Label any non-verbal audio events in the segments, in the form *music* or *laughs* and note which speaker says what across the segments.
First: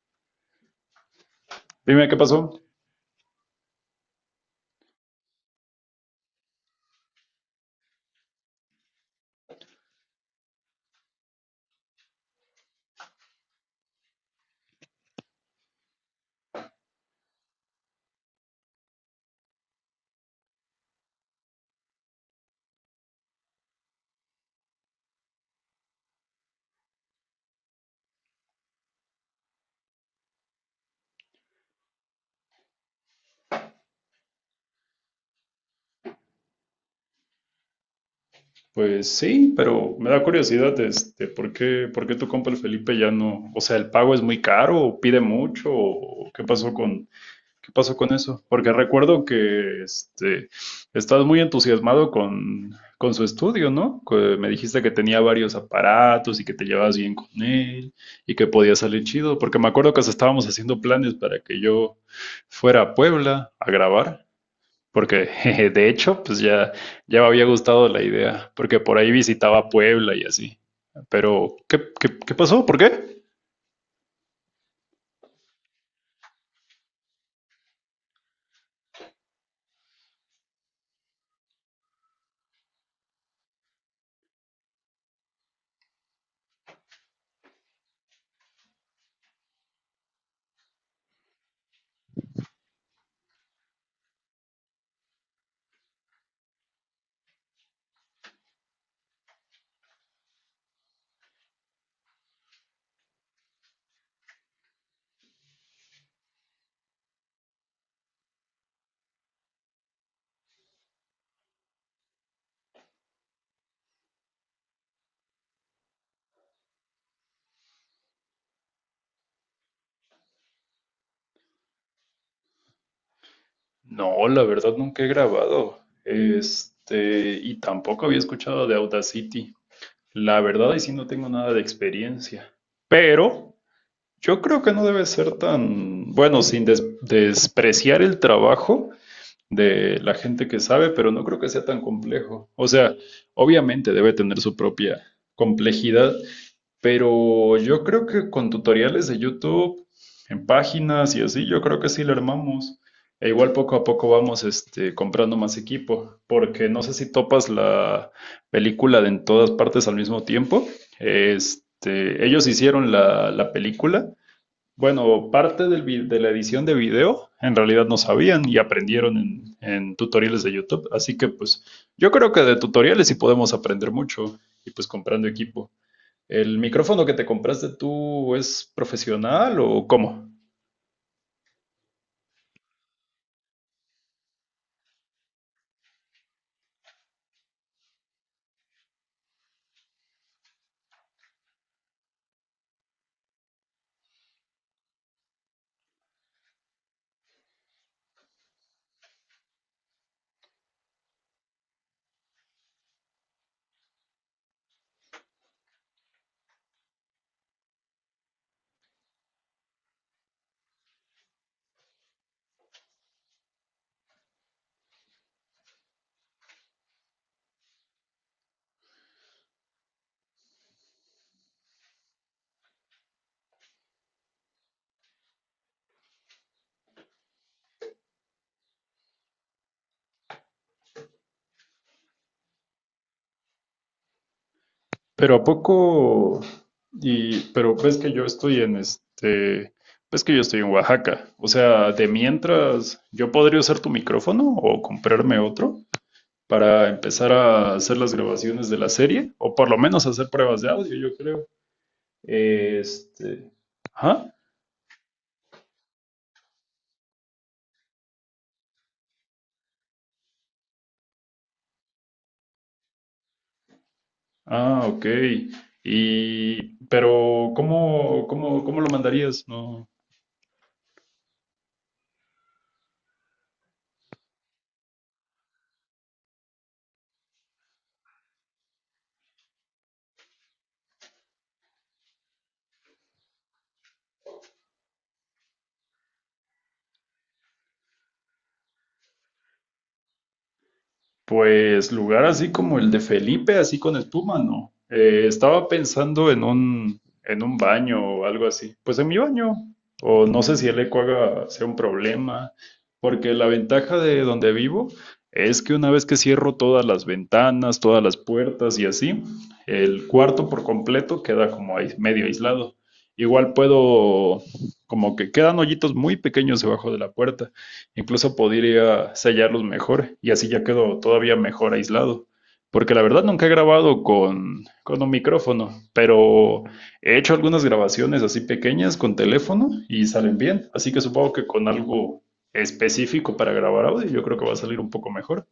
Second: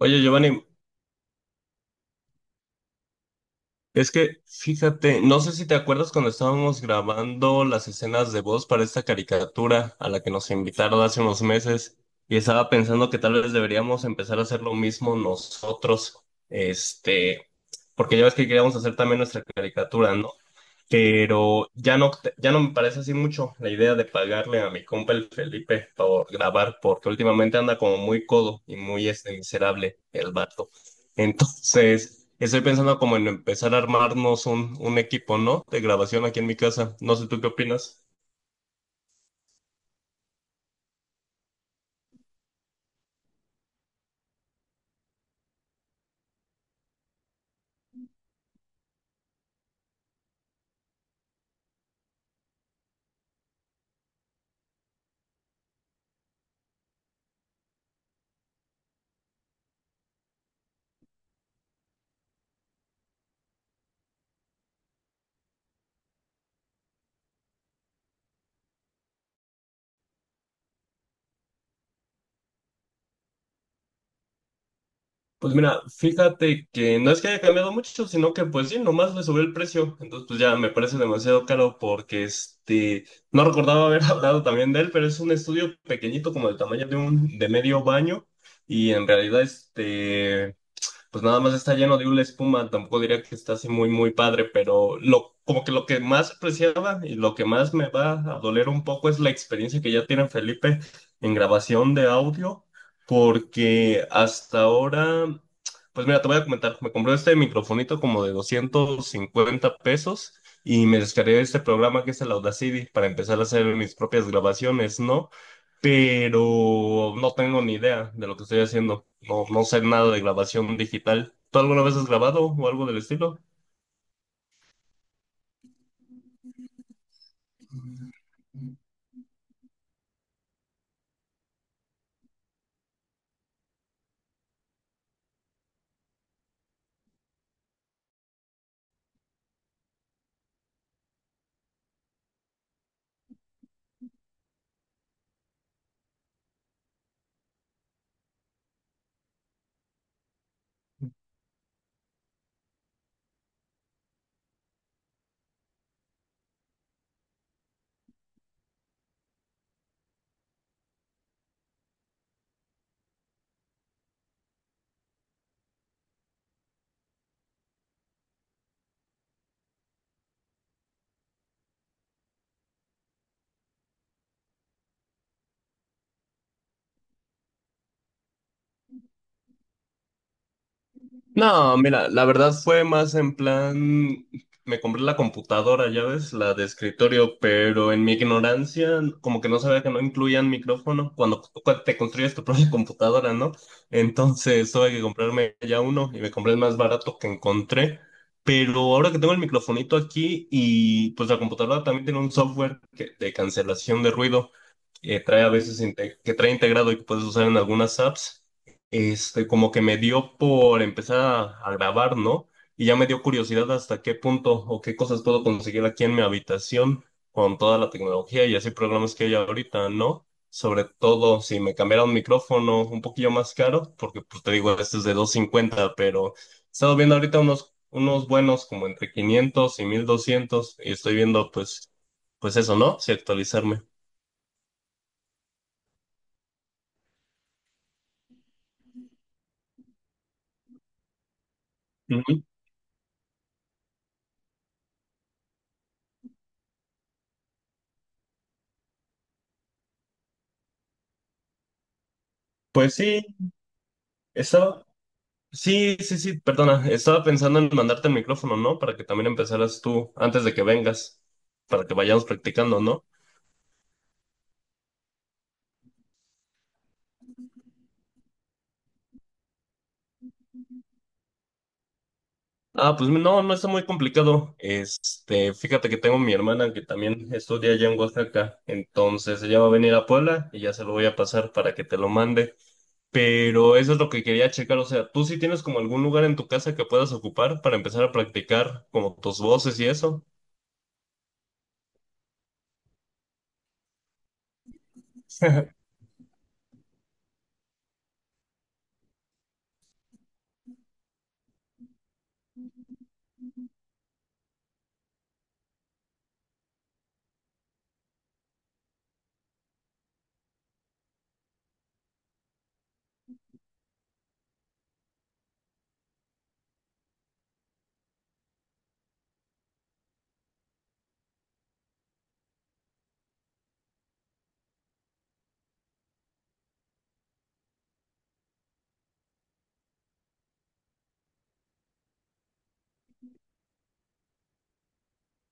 Speaker 1: Oye, Giovanni,
Speaker 2: Dime qué pasó.
Speaker 1: es que fíjate, no sé si te acuerdas cuando estábamos grabando las escenas de voz para esta caricatura a la que nos invitaron hace unos meses y estaba pensando que tal vez deberíamos empezar a hacer lo mismo nosotros, este, porque ya ves que queríamos hacer también nuestra caricatura, ¿no? Pero ya no, ya no me parece así mucho la idea de pagarle a mi compa el Felipe por grabar, porque últimamente anda como muy codo y muy miserable el vato. Entonces, estoy pensando como en empezar a armarnos un equipo, ¿no? De grabación aquí en mi casa. No sé tú qué opinas.
Speaker 2: Pues sí, pero me da curiosidad, ¿por qué tu compa el Felipe ya no? O sea, ¿el pago es muy caro o pide mucho? ¿O qué pasó qué pasó con eso? Porque recuerdo que estás muy entusiasmado con su estudio, ¿no? Que me dijiste que tenía varios aparatos y que te llevabas bien con él y que podía salir chido, porque me acuerdo que hasta estábamos haciendo planes para que yo fuera a Puebla a grabar. Porque jeje, de hecho, ya me había gustado la idea, porque por ahí visitaba Puebla y así. Pero, ¿qué pasó? ¿Por qué?
Speaker 1: Pues mira, fíjate que no es que haya cambiado mucho, sino que pues sí, nomás le subió el precio. Entonces pues ya me parece demasiado caro porque no recordaba haber *laughs* hablado también de él, pero es un estudio pequeñito como del tamaño de de medio baño y en realidad pues nada más está lleno de una espuma, tampoco diría que está así muy, muy padre, pero lo, como que lo que más apreciaba y lo que más me va a doler un poco es la experiencia que ya tiene Felipe en grabación de audio, porque hasta ahora, pues mira, te voy a comentar, me compré este microfonito como de 250 pesos. Y me descargué este programa que es el Audacity para empezar a hacer mis propias grabaciones, ¿no? Pero no tengo ni idea de lo que estoy haciendo. No, no sé nada de grabación digital. ¿Tú alguna vez has grabado o algo del estilo?
Speaker 2: No, la verdad nunca he grabado. Y tampoco había escuchado de Audacity. La verdad, ahí sí no tengo nada de experiencia. Pero yo creo que no debe ser tan, bueno, sin despreciar el trabajo de la gente que sabe, pero no creo que sea tan complejo. O sea, obviamente debe tener su propia complejidad, pero yo creo que con tutoriales de YouTube, en páginas y así, yo creo que sí lo armamos. E igual poco a poco vamos comprando más equipo, porque no sé si topas la película de en todas partes al mismo tiempo. Este, ellos hicieron la película, bueno, parte de la edición de video en realidad no sabían y aprendieron en tutoriales de YouTube. Así que pues yo creo que de tutoriales sí podemos aprender mucho y pues comprando equipo. ¿El micrófono que te compraste tú es profesional o cómo?
Speaker 1: No, mira, la verdad fue más en plan, me compré la computadora, ya ves, la de escritorio, pero en mi ignorancia, como que no sabía que no incluían micrófono cuando te construyes tu propia *laughs* computadora, ¿no? Entonces tuve que comprarme ya uno y me compré el más barato que encontré, pero ahora que tengo el microfonito aquí y pues la computadora también tiene un software de cancelación de ruido, que trae a veces que trae integrado y que puedes usar en algunas apps, como que me dio por empezar a grabar, ¿no? Y ya me dio curiosidad hasta qué punto o qué cosas puedo conseguir aquí en mi habitación con toda la tecnología y así programas que hay ahorita, ¿no? Sobre todo si me cambiara un micrófono un poquillo más caro, porque pues te digo, este es de 250 pero he estado viendo ahorita unos buenos como entre 500 y 1,200 y estoy viendo pues, pues eso, ¿no? Si actualizarme.
Speaker 2: Pero a poco y pero ves que yo estoy en ves que yo estoy en Oaxaca. O sea, de
Speaker 1: Ujú.
Speaker 2: mientras yo podría usar tu micrófono o comprarme otro, para empezar a hacer las grabaciones de la serie, o por lo menos hacer pruebas de audio, yo creo.
Speaker 1: Pues sí,
Speaker 2: Este, ajá.
Speaker 1: estaba, sí, sí, sí, perdona, estaba pensando en mandarte el micrófono, ¿no? Para que también empezaras tú antes de que vengas, para que vayamos practicando, ¿no?
Speaker 2: Ah, ok. Y, pero, ¿cómo lo mandarías? No.
Speaker 1: Ah, pues no, no está muy complicado. Fíjate que tengo mi hermana que también estudia allá en Oaxaca, entonces ella va a venir a Puebla y ya se lo voy a pasar para que te lo mande. Pero eso es lo que quería checar, o sea, ¿tú sí tienes como algún lugar en tu casa que puedas ocupar para empezar a practicar como tus voces y eso?
Speaker 2: Pues lugar así como el de Felipe, así con espuma, no. Estaba
Speaker 1: *laughs*
Speaker 2: pensando en en un baño o algo así. Pues en mi baño. O no sé si el eco sea un problema. Porque la ventaja de donde vivo es que una vez que cierro todas las ventanas, todas las puertas y así, el cuarto por completo queda como ahí medio aislado. Igual puedo, como que quedan hoyitos muy pequeños debajo de la puerta. Incluso podría sellarlos mejor y así ya quedo todavía mejor aislado. Porque la verdad nunca he grabado con un micrófono, pero he hecho algunas grabaciones así pequeñas con teléfono y salen bien. Así que supongo que con algo específico para grabar audio yo creo que va a salir un poco mejor.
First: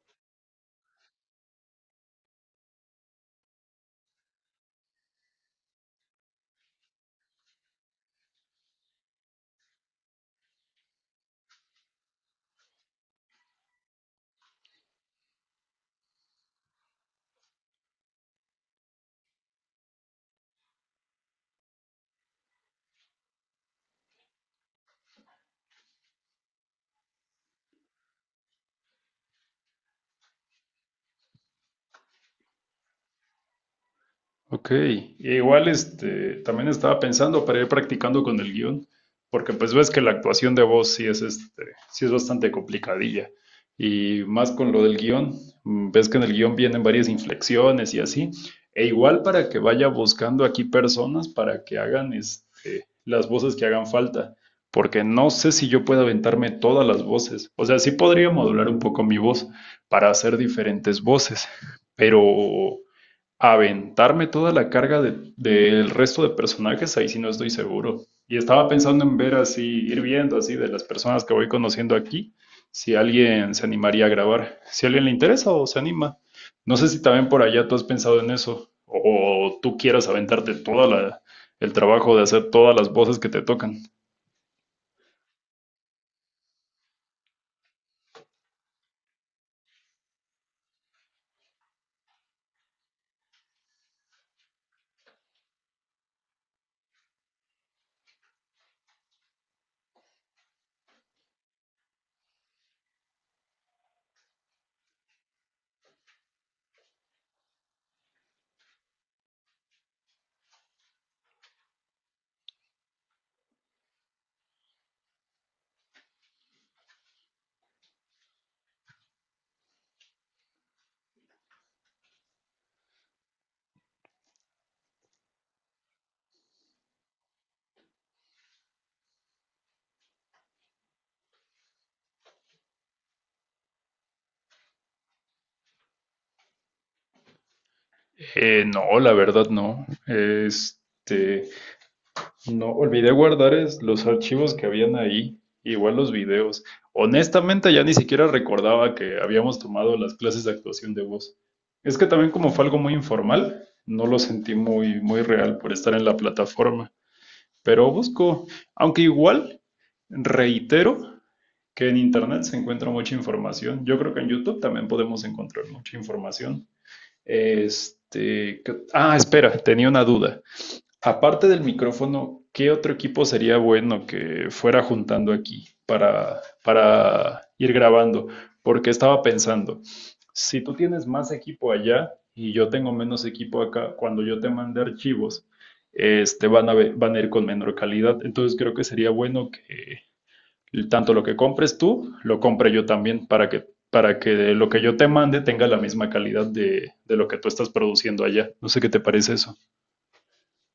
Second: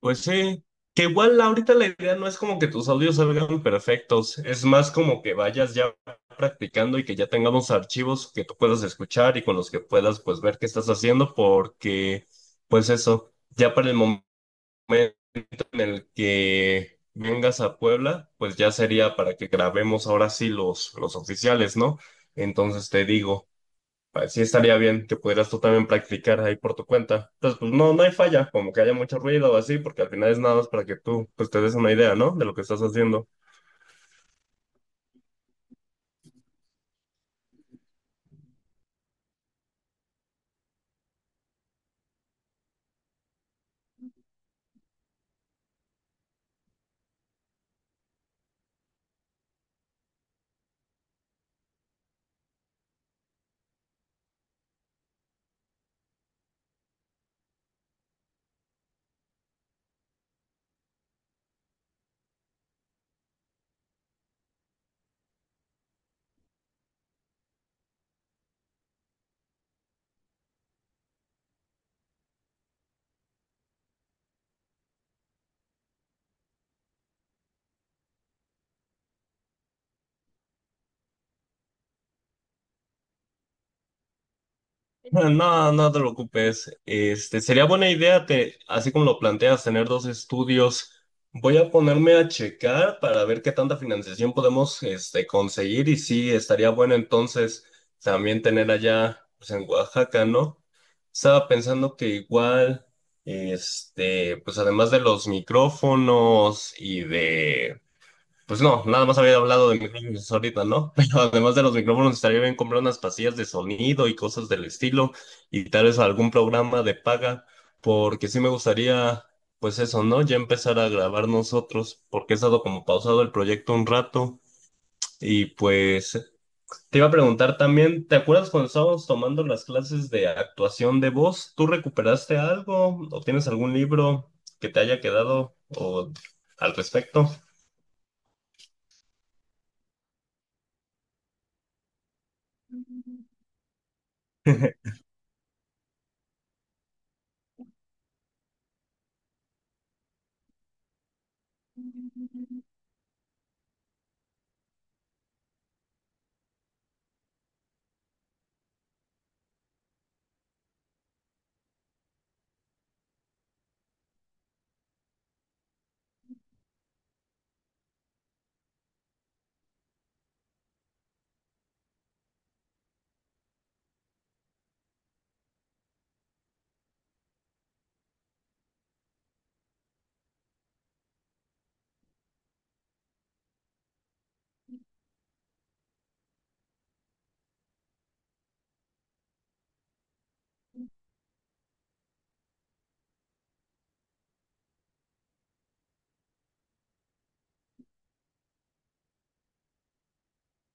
Speaker 1: Pues sí, que igual ahorita la idea no es como que tus audios salgan perfectos, es más como que vayas ya practicando y que ya tengamos archivos que tú puedas escuchar y con los que puedas pues ver qué estás haciendo porque pues eso, ya para el momento en el que vengas a Puebla, pues ya sería para que grabemos ahora sí los oficiales, ¿no? Entonces te digo. Pues sí estaría bien que pudieras tú también practicar ahí por tu cuenta. Entonces, pues no, no hay falla, como que haya mucho ruido o así, porque al final es nada más para que tú pues te des una idea, ¿no? De lo que estás haciendo.
Speaker 2: Ok, igual también estaba pensando para ir practicando con el guión, porque pues ves que la actuación de voz sí sí es bastante complicadilla, y más con lo del guión, mm, ves que en el guión vienen varias inflexiones y así, e igual para que vaya buscando aquí personas para que hagan las voces que hagan falta, porque no sé si yo pueda aventarme todas las voces, o sea, sí podría modular un poco mi voz para hacer diferentes voces, pero aventarme toda la carga del resto de personajes, ahí sí no estoy seguro. Y estaba pensando en ver así, ir viendo así de las personas que voy conociendo aquí, si alguien se animaría a grabar, si a alguien le interesa o se anima. No sé si también por allá tú has pensado en eso, o tú quieras aventarte toda el trabajo de hacer todas las voces que te tocan.
Speaker 1: No, no te preocupes. Sería buena idea, te, así como lo planteas, tener dos estudios. Voy a ponerme a checar para ver qué tanta financiación podemos, conseguir y sí, estaría bueno entonces también tener allá, pues en Oaxaca, ¿no? Estaba pensando que igual, pues además de los micrófonos y de pues no, nada más había hablado de micrófonos ahorita, ¿no? *laughs* Pero además de los micrófonos, estaría bien comprar unas pastillas de sonido y cosas del estilo, y tal vez algún programa de paga, porque sí me gustaría, pues eso, ¿no? Ya empezar a grabar nosotros, porque he estado como pausado el proyecto un rato, y pues te iba a preguntar también, ¿te acuerdas cuando estábamos tomando las clases de actuación de voz? ¿Tú recuperaste algo o tienes algún libro que te haya quedado o al respecto?
Speaker 2: No, la verdad no. Este, no olvidé guardar los archivos que habían ahí, igual los videos. Honestamente, ya ni siquiera recordaba que habíamos tomado las clases de actuación de voz. Es que también como fue algo muy informal, no lo sentí muy, muy real por estar en la plataforma. Pero busco, aunque igual reitero que en internet se encuentra mucha información. Yo creo que en YouTube también podemos encontrar mucha información. Este, ¿qué... ah, espera, tenía una duda. Aparte del micrófono, ¿qué otro equipo sería bueno que fuera juntando aquí para ir grabando? Porque estaba pensando, si tú tienes más equipo allá y yo tengo menos equipo acá, cuando yo te mande archivos, este, van a van a ir con menor calidad. Entonces creo que sería bueno que tanto lo que compres tú, lo compre yo también para que lo que yo te mande tenga la misma calidad de lo que tú estás produciendo allá. No sé qué te parece eso.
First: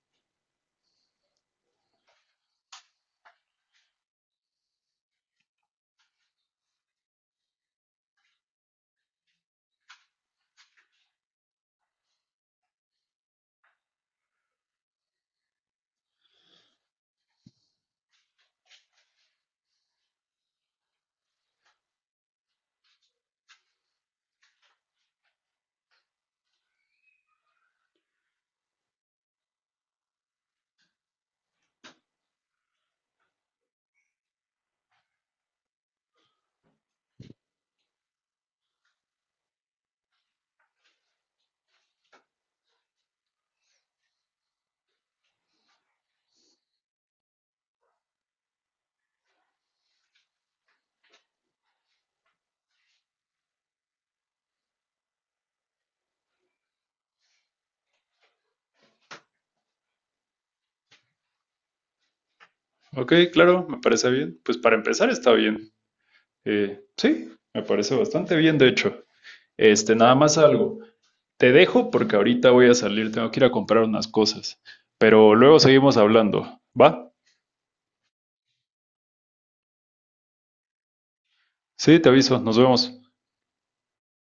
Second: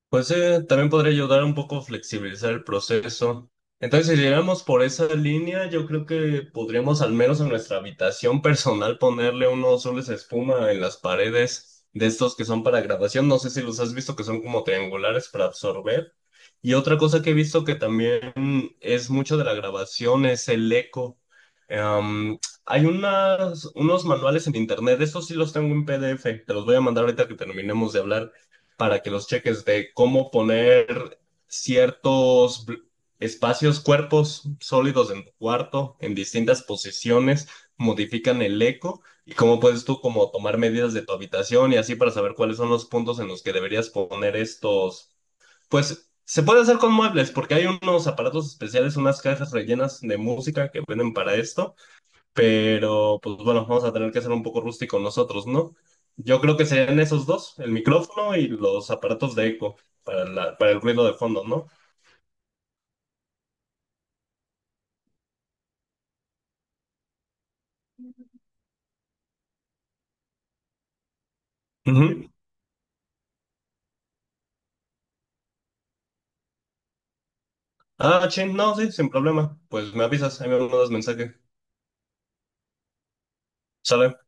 Speaker 1: Pues también podría ayudar un poco a flexibilizar el proceso. Entonces, si llegamos por esa línea, yo creo que podríamos al menos en nuestra habitación personal ponerle unos soles de espuma en las paredes de estos que son para grabación. No sé si los has visto que son como triangulares para absorber. Y otra cosa que he visto que también es mucho de la grabación es el eco. Em, hay unos manuales en internet, estos sí los tengo en PDF, te los voy a mandar ahorita que terminemos de hablar para que los cheques de cómo poner ciertos espacios, cuerpos sólidos en tu cuarto, en distintas posiciones, modifican el eco y cómo puedes tú como tomar medidas de tu habitación y así para saber cuáles son los puntos en los que deberías poner estos, pues se puede hacer con muebles porque hay unos aparatos especiales, unas cajas rellenas de música que venden para esto pero pues bueno, vamos a tener que ser un poco rústicos nosotros, ¿no? Yo creo que serían esos dos, el micrófono y los aparatos de eco para, para el ruido de fondo, ¿no?
Speaker 2: Ok, claro, me parece bien. Pues para empezar está bien. Sí, me parece bastante bien, de hecho. Este, nada más algo. Te dejo porque
Speaker 1: Ujú.
Speaker 2: ahorita voy a salir, tengo que ir a comprar unas cosas. Pero luego seguimos hablando. ¿Va?
Speaker 1: Ah, ching, no, sí, sin problema. Pues me avisas, ahí me mandas mensaje.
Speaker 2: Sí, te aviso, nos vemos.
Speaker 1: Sale.